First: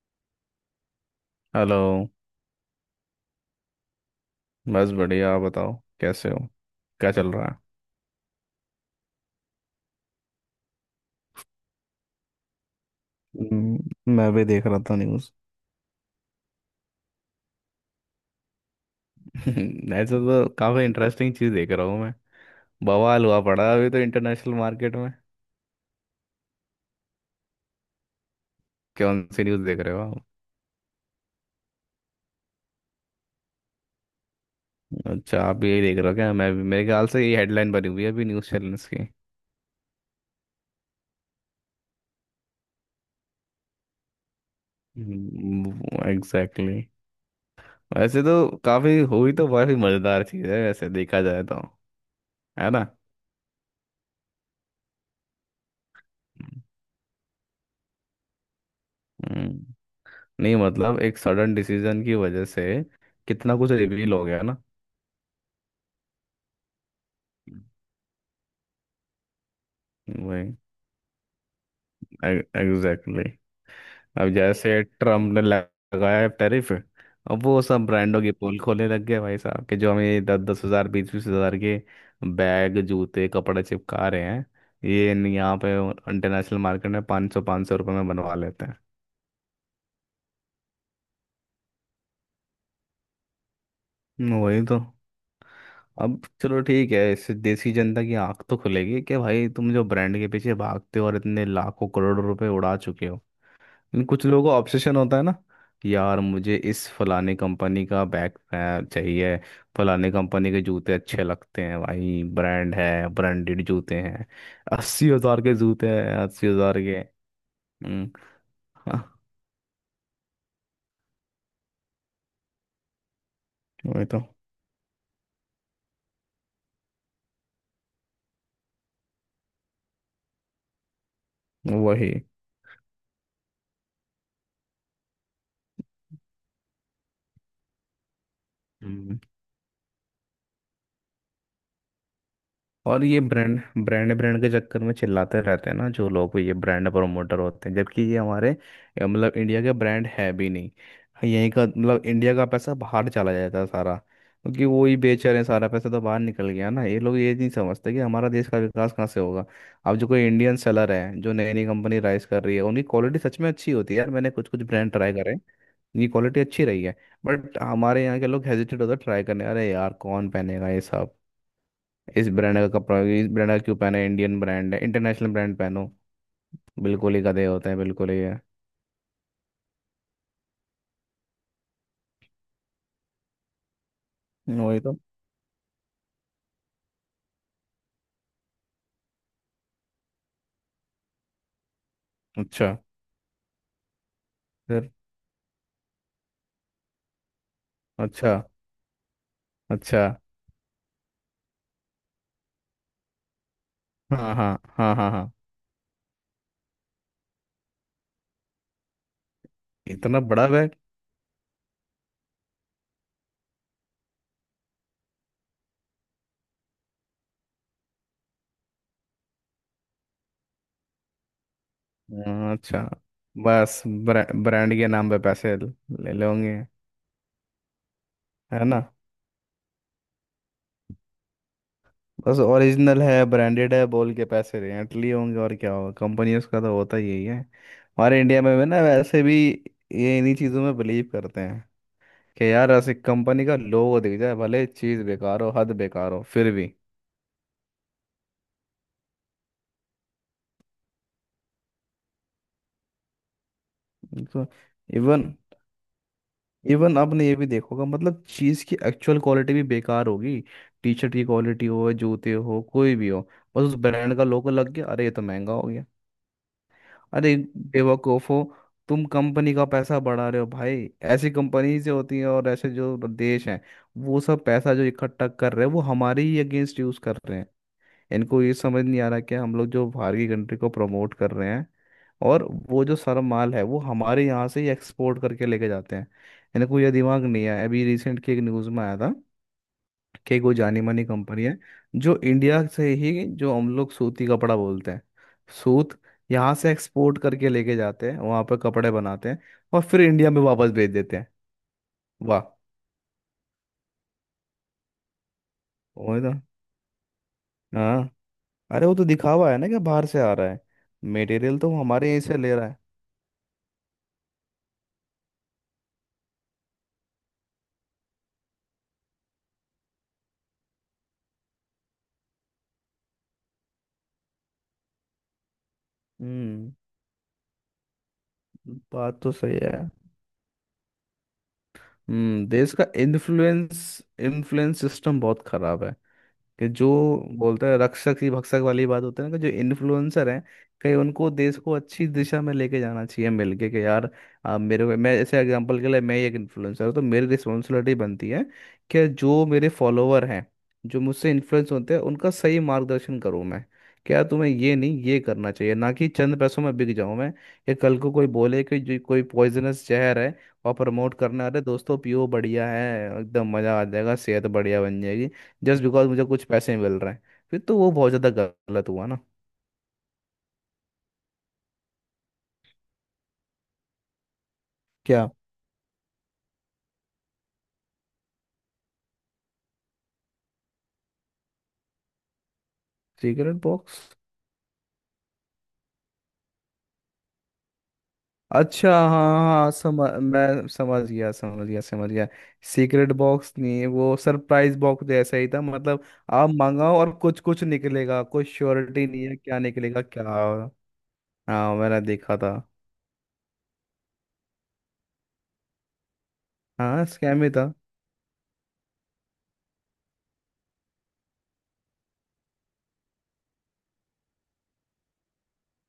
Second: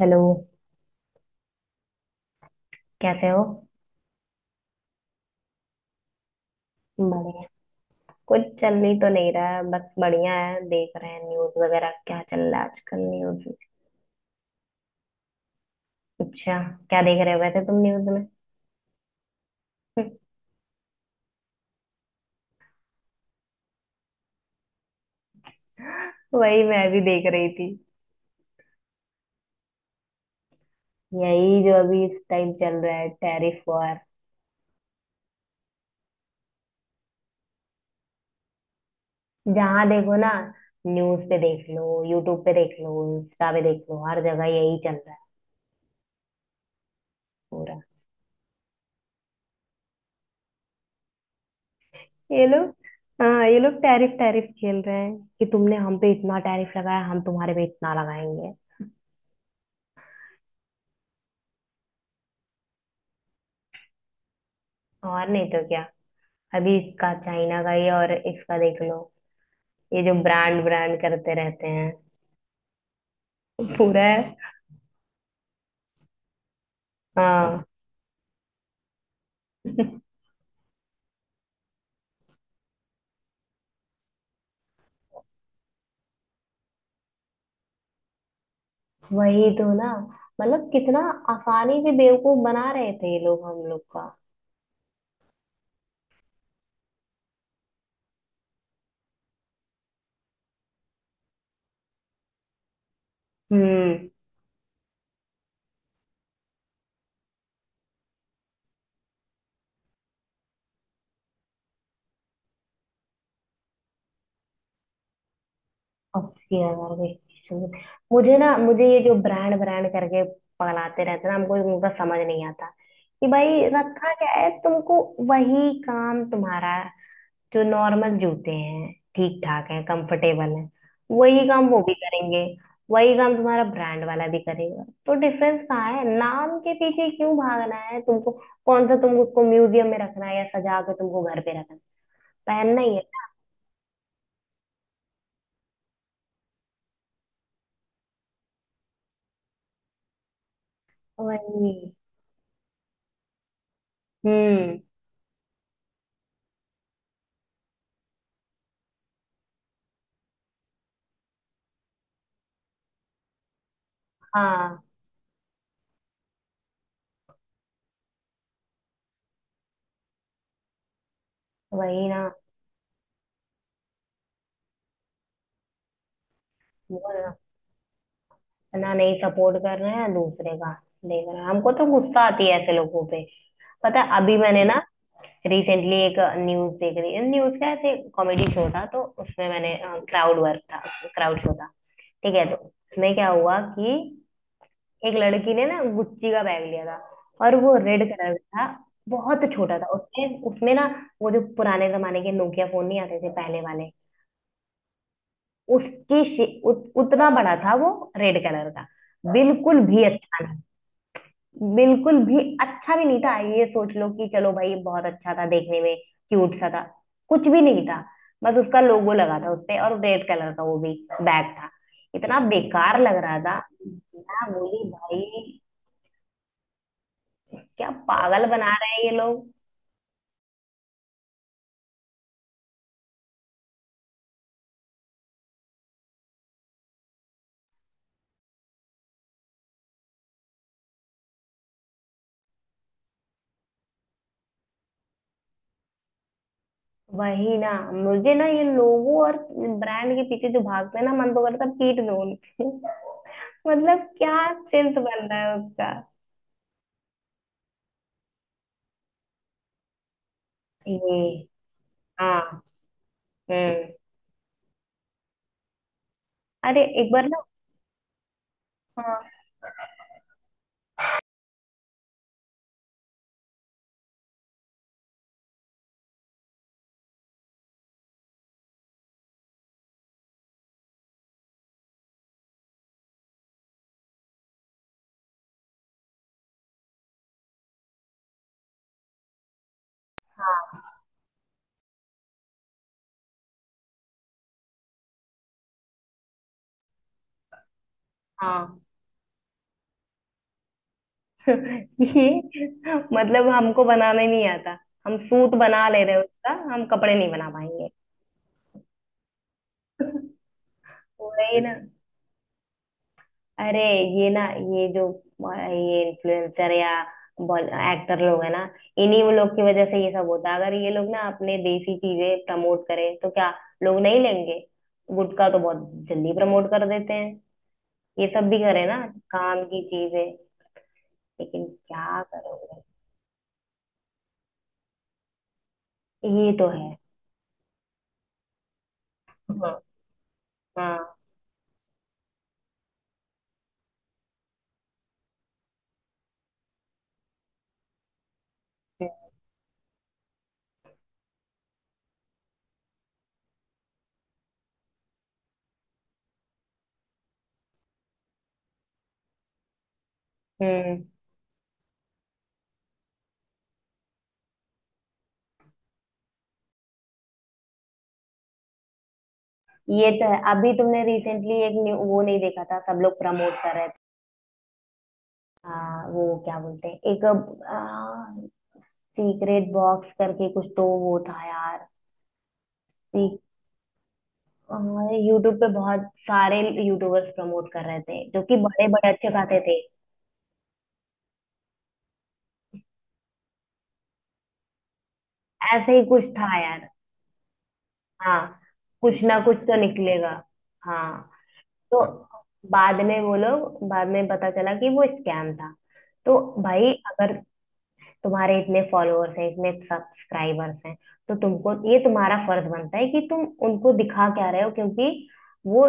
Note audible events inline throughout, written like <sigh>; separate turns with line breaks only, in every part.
Hello.
Hello.
कैसे हो?
बस बढ़िया, आप बताओ, कैसे हो? क्या चल
बढ़िया।
रहा है?
कुछ चल ही तो नहीं रहा है, बस बढ़िया है। देख रहे हैं न्यूज वगैरह क्या चल रहा है आजकल
<laughs>
न्यूज में।
मैं भी देख रहा था न्यूज़।
अच्छा। क्या देख रहे हुए थे तुम न्यूज में?
<laughs> ऐसे
<laughs>
तो काफ़ी इंटरेस्टिंग चीज़ देख रहा हूँ मैं। बवाल हुआ पड़ा है अभी तो इंटरनेशनल मार्केट में।
वही मैं भी देख रही थी।
कौन सी न्यूज़ देख रहे हो आप?
यही जो अभी इस टाइम चल रहा है, टैरिफ वॉर।
अच्छा, आप भी यही देख रहे हो क्या? मैं भी। मेरे ख्याल से ये हेडलाइन बनी हुई है अभी न्यूज़ चैनल्स की।
जहां देखो ना, न्यूज पे देख लो, यूट्यूब पे देख लो, इंस्टा पे देख लो, हर जगह यही चल रहा है
एग्जैक्टली exactly.
पूरा।
वैसे तो काफ़ी हुई तो काफ़ी मज़ेदार चीज़ है, वैसे देखा जाए तो।
ये
है
लोग,
ना?
हाँ, ये लोग टैरिफ टैरिफ खेल रहे हैं कि तुमने हम पे इतना टैरिफ लगाया, हम तुम्हारे पे इतना लगाएंगे।
हम्म, नहीं मतलब एक सडन डिसीजन की वजह से कितना कुछ रिवील हो गया ना।
और नहीं तो क्या। अभी इसका चाइना का ये और इसका देख लो। ये जो
वही।
ब्रांड ब्रांड करते रहते हैं
एग्जैक्टली।
पूरा
अब
है।
जैसे ट्रम्प ने लगाया है टैरिफ, अब वो
हाँ।
सब ब्रांडों के पोल खोलने लग गए भाई साहब के, जो
<laughs>
हमें दस दस हजार, बीस बीस हजार के बैग, जूते, कपड़े चिपका रहे हैं। ये न- यहाँ पे इंटरनेशनल मार्केट में पाँच सौ रुपये में बनवा लेते हैं।
वही तो ना। मतलब कितना आसानी से बेवकूफ बना रहे थे ये लोग हम लोग का।
वही तो। अब चलो ठीक है, इससे देसी जनता की आंख तो खुलेगी कि भाई तुम जो ब्रांड के पीछे भागते हो और इतने लाखों करोड़ों रुपए उड़ा चुके हो।
हम्म।
लेकिन कुछ लोगों का ऑब्सेशन होता है ना। यार मुझे इस फलाने कंपनी का बैग चाहिए, फलाने कंपनी के जूते अच्छे लगते हैं, भाई ब्रांड है, ब्रांडेड जूते हैं, 80,000 के जूते हैं, अस्सी
अस्सी
हजार
हजार
के।
के। शुरू-
हम्म।
मुझे ना, मुझे ये जो
हाँ,
ब्रांड ब्रांड करके पगलाते रहते ना, हमको उनका समझ नहीं आता कि भाई
वही
रखा
तो।
क्या है तुमको। वही काम तुम्हारा। जो नॉर्मल जूते हैं, ठीक ठाक हैं, कंफर्टेबल हैं, वही काम वो भी
वही।
करेंगे। वही काम तुम्हारा ब्रांड वाला भी करेगा, तो डिफरेंस कहाँ है? नाम के पीछे क्यों भागना है तुमको? कौन सा तुमको उसको म्यूजियम में रखना है या सजा के तुमको घर पे रखना है? पहनना ही है
और ये
ना।
ब्रांड ब्रांड ब्रांड के चक्कर में चिल्लाते रहते हैं ना जो लोग, ये ब्रांड प्रमोटर होते हैं, जबकि ये हमारे मतलब इंडिया का ब्रांड है भी नहीं। यहीं का
वही।
मतलब, इंडिया का पैसा बाहर चला जाता है सारा, क्योंकि
हम्म।
वो ही बेच रहे हैं। सारा पैसा तो बाहर निकल गया ना। ये लोग ये नहीं समझते कि हमारा देश का विकास कहाँ से होगा। अब जो कोई इंडियन सेलर है, जो नई नई कंपनी राइज कर रही है, उनकी क्वालिटी सच में अच्छी होती है यार। मैंने कुछ कुछ
हाँ।
ब्रांड ट्राई करे। इनकी क्वालिटी अच्छी रही है। बट हमारे यहाँ के लोग हेजिटेट होते ट्राई करने। अरे यार, कौन पहनेगा ये सब,
वही ना।
इस ब्रांड का कपड़ा, इस ब्रांड का क्यों पहना है? इंडियन ब्रांड है, इंटरनेशनल ब्रांड पहनो।
वो
बिल्कुल ही
ना,
गधे होते हैं, बिल्कुल ही है।
ना, नहीं सपोर्ट कर रहे हैं दूसरे का। देख रहे हैं, हमको तो गुस्सा आती है ऐसे लोगों पे। पता है, अभी मैंने ना
वही तो।
रिसेंटली एक न्यूज देख रही, न्यूज का ऐसे कॉमेडी शो था, तो उसमें मैंने क्राउड वर्क था क्राउड शो था। ठीक है, तो
अच्छा।
उसमें क्या हुआ कि
फिर?
एक लड़की ने ना गुच्ची का बैग लिया था, और वो रेड कलर
अच्छा,
का था। बहुत छोटा था।
अच्छा।
उसमें उसमें ना, वो जो पुराने जमाने के नोकिया फोन नहीं आते थे पहले वाले,
हाँ हाँ, हाँ हाँ हाँ।
उतना बड़ा था वो। रेड कलर का। बिल्कुल भी
इतना
अच्छा,
बड़ा बैग?
बिल्कुल भी अच्छा भी नहीं था। ये सोच लो कि चलो भाई ये बहुत अच्छा था देखने में, क्यूट सा था, कुछ भी नहीं था। बस उसका लोगो लगा था उसपे, और रेड कलर का वो भी बैग था। इतना
हाँ, अच्छा।
बेकार लग रहा था।
बस
मैं
ब्रांड
बोली
के नाम पे पैसे
भाई
ले लोगे।
क्या पागल
है
बना
ना?
रहे हैं ये लोग।
बस ओरिजिनल है, ब्रांडेड है बोल के पैसे रेंट लिए होंगे, और क्या होगा? कंपनियों का तो होता ही यही है, हमारे इंडिया में भी ना वैसे भी। ये इन्हीं चीज़ों में बिलीव करते हैं कि यार ऐसी कंपनी का लोगो दिख जाए, भले चीज बेकार हो, हद बेकार हो फिर भी।
वही ना। मुझे ना ये लोगो और ब्रांड के पीछे जो भागते हैं ना, मन तो करता है पीट दो उनको। <laughs> मतलब क्या
तो
सेंस बन
इवन
रहा है उसका?
इवन आपने ये भी देखोगा, मतलब चीज की एक्चुअल क्वालिटी भी बेकार होगी। टी शर्ट की
ये।
क्वालिटी हो, जूते हो,
हाँ।
कोई भी हो, बस उस
हम्म।
ब्रांड का लोगो लग गया, अरे ये तो महंगा हो गया।
अरे एक बार
अरे
ना,
बेवकूफो, तुम
हाँ
कंपनी का पैसा बढ़ा रहे हो भाई। ऐसी कंपनीज जो होती हैं और ऐसे जो देश हैं, वो सब पैसा जो इकट्ठा कर रहे हैं वो हमारे ही अगेंस्ट यूज कर रहे हैं। इनको ये समझ नहीं आ रहा कि हम लोग जो बाहर की कंट्री को प्रमोट कर रहे हैं, और वो जो सारा माल है वो हमारे यहाँ से ही एक्सपोर्ट करके लेके जाते हैं। इनको ये दिमाग नहीं है। अभी रिसेंट की एक न्यूज़ में आया था कि एक वो जानी मानी कंपनी है, जो इंडिया से ही, जो हम लोग सूती कपड़ा बोलते हैं, सूत यहाँ से एक्सपोर्ट करके लेके जाते हैं, वहाँ पर
हाँ।
कपड़े बनाते हैं और फिर इंडिया में वापस भेज देते हैं।
<laughs> ये,
वाह।
मतलब हमको बनाना ही नहीं आता। हम सूत बना ले रहे
वही
हैं,
तो।
उसका हम कपड़े नहीं बना पाएंगे।
हाँ, अरे वो तो दिखावा है ना कि बाहर से आ रहा है, मटेरियल
वही
तो
ना।
वो हमारे यहीं से ले रहा है।
अरे, ये ना, ये जो ये इन्फ्लुएंसर या एक्टर लोग है ना, इन्हीं वो लोग की वजह से ये सब होता है। अगर ये लोग ना अपने देसी चीजें प्रमोट करें तो क्या लोग नहीं लेंगे? गुटखा तो बहुत जल्दी प्रमोट
हम्म।
कर देते हैं, ये सब भी करें ना,
बात तो सही
काम
है।
की चीजें। लेकिन क्या
देश
करोगे।
का इन्फ्लुएंस इन्फ्लुएंस सिस्टम बहुत खराब है।
ये तो
कि जो
है।
बोलते हैं रक्षक ही भक्षक वाली बात होती है ना, कि जो
हाँ।
इन्फ्लुएंसर हैं, कहीं
हाँ।
उनको देश को अच्छी दिशा में लेके जाना चाहिए मिलके, कि यार आप मेरे को, मैं ऐसे एग्जांपल के लिए, मैं ही एक इन्फ्लुएंसर हूँ तो मेरी रिस्पॉन्सिबिलिटी बनती है कि जो मेरे फॉलोअर हैं, जो मुझसे इन्फ्लुएंस होते हैं, उनका सही मार्गदर्शन करूँ मैं। क्या तुम्हें ये नहीं, ये करना चाहिए ना कि चंद पैसों में बिक जाऊं मैं? या कल को कोई बोले कि जो कोई पॉइजनस जहर है, और
हम्म।
प्रमोट करना, अरे दोस्तों पियो, बढ़िया है, एकदम मज़ा आ जाएगा, सेहत बढ़िया बन जाएगी, जस्ट बिकॉज मुझे कुछ पैसे मिल रहे हैं, फिर तो वो बहुत ज़्यादा गलत हुआ ना।
ये तो है। अभी तुमने रिसेंटली एक वो नहीं देखा था सब लोग प्रमोट कर रहे थे?
क्या?
वो क्या बोलते हैं, एक सीक्रेट बॉक्स करके कुछ तो वो था यार।
Cigarette box?
यूट्यूब पे बहुत सारे यूट्यूबर्स प्रमोट कर रहे थे जो कि बड़े
अच्छा,
बड़े अच्छे
हाँ
खाते
हाँ,
थे।
समझ मैं समझ गया, समझ गया, समझ गया। सीक्रेट बॉक्स नहीं, वो सरप्राइज बॉक्स जैसा ही था
ऐसे ही
मतलब।
कुछ
आप
था यार।
मंगाओ और कुछ कुछ निकलेगा,
हाँ,
कोई श्योरिटी
कुछ
नहीं है
ना कुछ
क्या
तो
निकलेगा,
निकलेगा।
क्या।
हाँ।
हाँ, मैंने
तो
देखा था।
बाद में वो लोग, बाद में पता चला कि वो स्कैम था। तो भाई
हाँ,
अगर
स्कैम ही था।
तुम्हारे इतने फॉलोअर्स हैं, इतने सब्सक्राइबर्स हैं, तो तुमको ये तुम्हारा फर्ज बनता है कि तुम उनको दिखा क्या रहे हो, क्योंकि वो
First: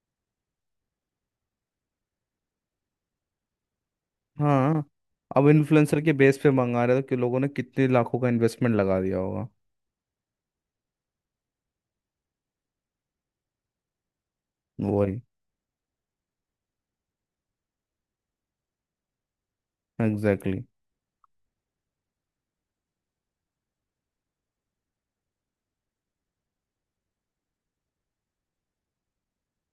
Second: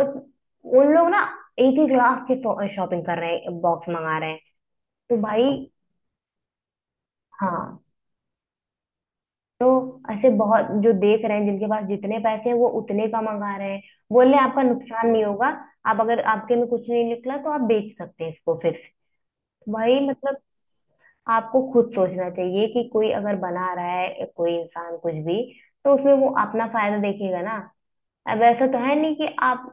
उन लोग ना 1-1 लाख के शॉपिंग कर रहे हैं, बॉक्स मंगा रहे हैं।
हाँ,
तो
अब
भाई।
इन्फ्लुएंसर के बेस पे मंगा रहे थे कि लोगों ने
हाँ।
कितने लाखों का इन्वेस्टमेंट लगा दिया होगा।
तो ऐसे बहुत जो देख रहे हैं, जिनके पास जितने पैसे हैं वो उतने का मंगा रहे हैं। बोल रहे हैं आपका नुकसान
वही।
नहीं होगा, आप अगर आपके में कुछ नहीं निकला तो आप बेच सकते हैं इसको फिर से। भाई मतलब
एग्जैक्टली।
आपको खुद सोचना चाहिए कि कोई अगर बना रहा है, या कोई इंसान कुछ भी, तो उसमें वो अपना फायदा देखेगा ना। अब ऐसा तो है नहीं कि आप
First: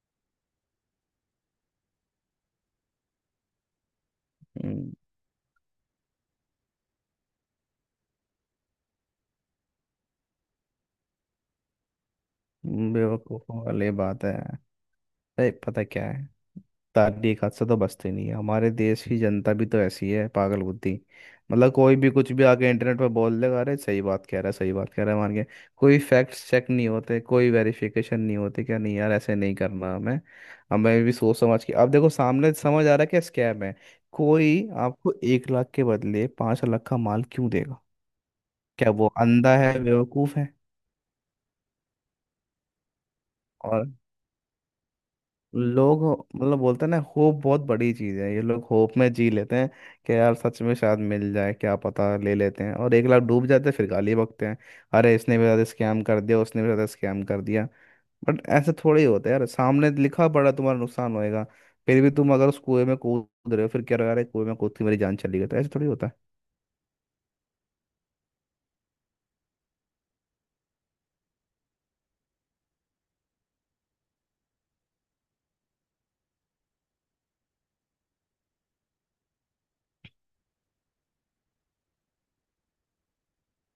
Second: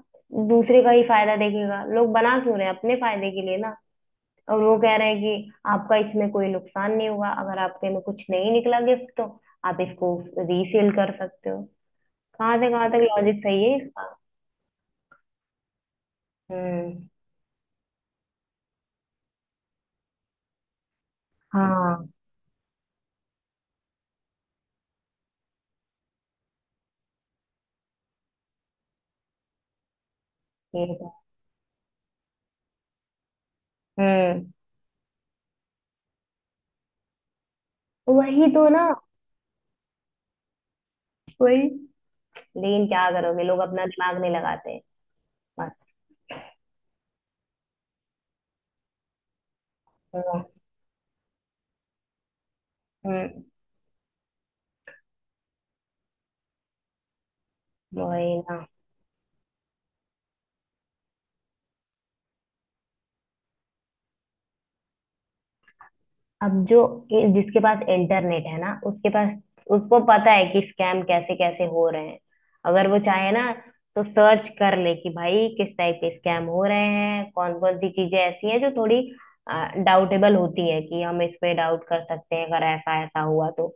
दूसरे का ही फायदा देखेगा। लोग बना क्यों रहे हैं, अपने फायदे के लिए ना। और वो कह रहे हैं कि आपका इसमें कोई नुकसान नहीं होगा, अगर आपके में कुछ नहीं निकला गिफ्ट तो आप इसको रीसेल कर सकते हो। कहाँ से कहाँ तक लॉजिक
बेवकूफ़ों
सही है
वाली
इसका।
बात है। अरे पता क्या है,
हम्म।
तारीख हाथ से तो बचती नहीं है। हमारे देश की जनता भी तो ऐसी है, पागल बुद्धि। मतलब कोई
हाँ
भी कुछ भी आके इंटरनेट पर बोल देगा, अरे सही बात कह रहा है, सही बात कह रहा है मान के। कोई फैक्ट्स चेक नहीं होते, कोई वेरिफिकेशन नहीं होते, क्या नहीं यार, ऐसे नहीं करना हमें
ये
हमें भी
तो।
सोच समझ के, अब देखो सामने समझ आ रहा है क्या स्कैम है।
हम्म।
कोई आपको 1 लाख के बदले 5 लाख का माल क्यों देगा?
वही तो ना।
क्या वो अंधा है, बेवकूफ़ है?
वही। लेकिन क्या करोगे, लोग अपना
और
दिमाग नहीं लगाते बस।
लोग मतलब बोलते हैं ना, होप बहुत बड़ी चीज है, ये लोग होप में जी लेते हैं। कि यार सच में शायद मिल जाए, क्या पता, ले लेते हैं और 1 लाख
हम्म।
डूब जाते हैं, फिर गाली बकते हैं। अरे इसने भी ज्यादा स्कैम कर दिया, उसने भी ज्यादा स्कैम कर दिया।
वही
बट
ना।
ऐसे थोड़े ही होता है यार, सामने लिखा पड़ा तुम्हारा नुकसान होएगा, फिर भी तुम अगर उस कुएं में कूद रहे हो, फिर क्या रहा, अरे कुएं में कूद के मेरी जान चली गई, तो ऐसे थोड़ी होता
अब जो जिसके पास इंटरनेट है ना, उसके पास, उसको पता है कि स्कैम कैसे कैसे हो रहे हैं। अगर वो चाहे ना तो सर्च कर ले कि भाई किस टाइप के स्कैम हो रहे हैं, कौन कौन सी चीजें ऐसी हैं जो थोड़ी डाउटेबल होती है, कि हम इस पे डाउट कर सकते हैं अगर ऐसा ऐसा हुआ तो।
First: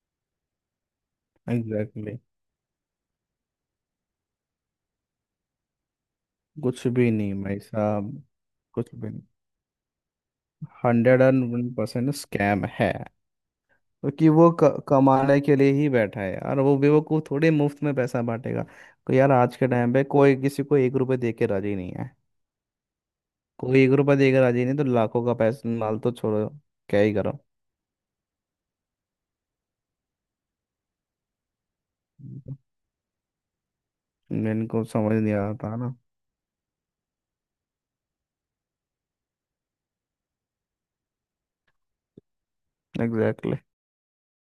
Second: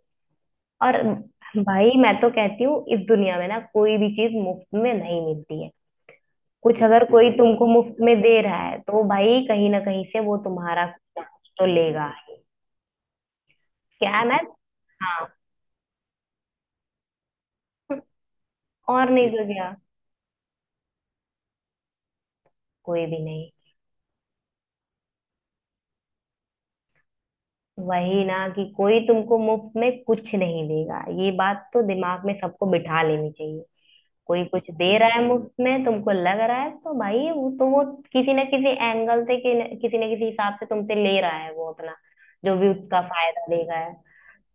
और
है।
भाई
एग्जैक्टली exactly.
मैं तो कहती हूँ इस दुनिया में ना कोई भी चीज मुफ्त में नहीं मिलती है। कुछ
कुछ
अगर
भी
कोई
नहीं भाई
तुमको मुफ्त में
साहब,
दे रहा है
कुछ
तो
भी नहीं,
भाई कहीं ना कहीं से वो तुम्हारा
हंड्रेड एंड
कुछ तो
वन
लेगा
परसेंट
ही।
स्कैम है।
क्या है
क्योंकि
ना।
वो
हाँ,
कमाने के लिए ही बैठा है यार, वो बेवकूफ थोड़े मुफ्त में पैसा बांटेगा।
और
को
नहीं
यार
तो
आज के
क्या।
टाइम पे कोई किसी को 1 रुपए दे के राजी नहीं है,
कोई भी नहीं।
कोई 1 रुपए दे के राजी नहीं तो लाखों का पैसा माल तो छोड़ो, क्या ही करो।
वही ना कि कोई तुमको मुफ्त में कुछ नहीं देगा, ये बात तो दिमाग में
हम्म।
सबको बिठा लेनी चाहिए। कोई कुछ
इनको
दे रहा
समझ
है
नहीं आ
मुफ्त
रहा था
में,
ना।
तुमको लग रहा है, तो भाई वो तो वो किसी ना किसी हिसाब से तुमसे ले रहा है वो अपना, जो भी उसका फायदा
एग्जैक्टली,
देगा है।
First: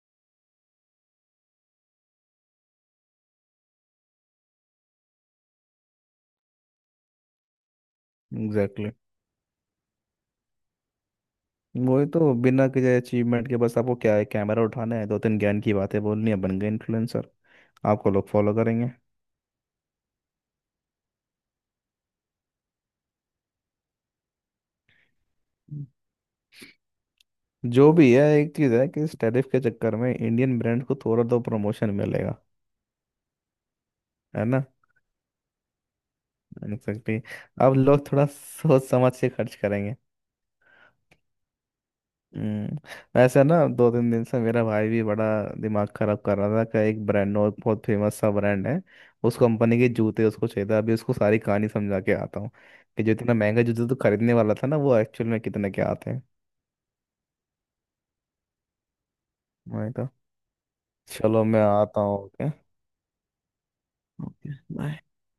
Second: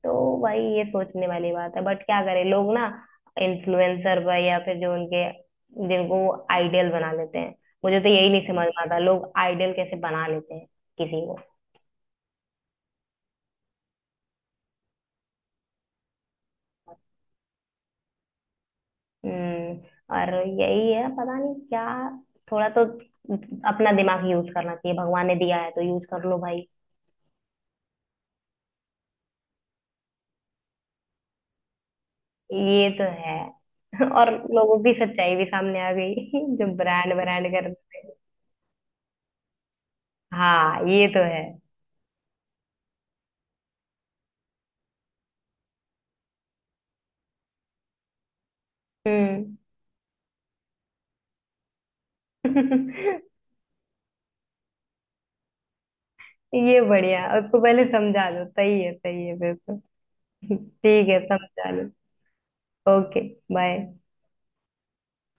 तो भाई ये सोचने वाली बात है, बट क्या करें लोग ना इन्फ्लुएंसर पर, या फिर जो उनके, जिनको आइडियल बना लेते हैं। मुझे तो यही नहीं समझ में
एग्जैक्टली।
आता, लोग आइडियल कैसे बना लेते हैं किसी को।
वही तो, बिना किसी अचीवमेंट के, बस आपको क्या है, कैमरा उठाना है, दो तीन ज्ञान की बातें बोलनी है, बन गए इन्फ्लुएंसर, आपको लोग फॉलो करेंगे।
हम्म। और यही है पता नहीं क्या। थोड़ा तो अपना दिमाग यूज करना चाहिए, भगवान ने दिया है तो
हम्म।
यूज कर लो भाई।
जो भी है, एक चीज है कि इस टैरिफ के चक्कर में इंडियन ब्रांड को थोड़ा तो प्रमोशन मिलेगा।
ये तो है। <laughs> और
है ना?
लोगों की सच्चाई भी सामने आ गई। <laughs> जो ब्रांड
एग्जैक्टली।
ब्रांड कर।
अब लोग थोड़ा सोच समझ के खर्च करेंगे।
हाँ ये तो है।
हम्म, वैसे ना दो तीन दिन से मेरा भाई भी बड़ा दिमाग खराब कर रहा था कि एक ब्रांड, और बहुत फेमस सा ब्रांड है। उस
हम्म।
कंपनी के जूते उसको चाहिए था, अभी उसको सारी कहानी समझा के आता हूँ कि जो
<laughs>
इतना महंगा जूते तो खरीदने वाला था ना, वो एक्चुअल में कितने के आते हैं।
ये बढ़िया, उसको पहले समझा लो। सही है, सही है बिल्कुल।
मैं कहा,
ठीक है,
चलो मैं
समझा लो।
आता हूँ okay?
ओके। बाय।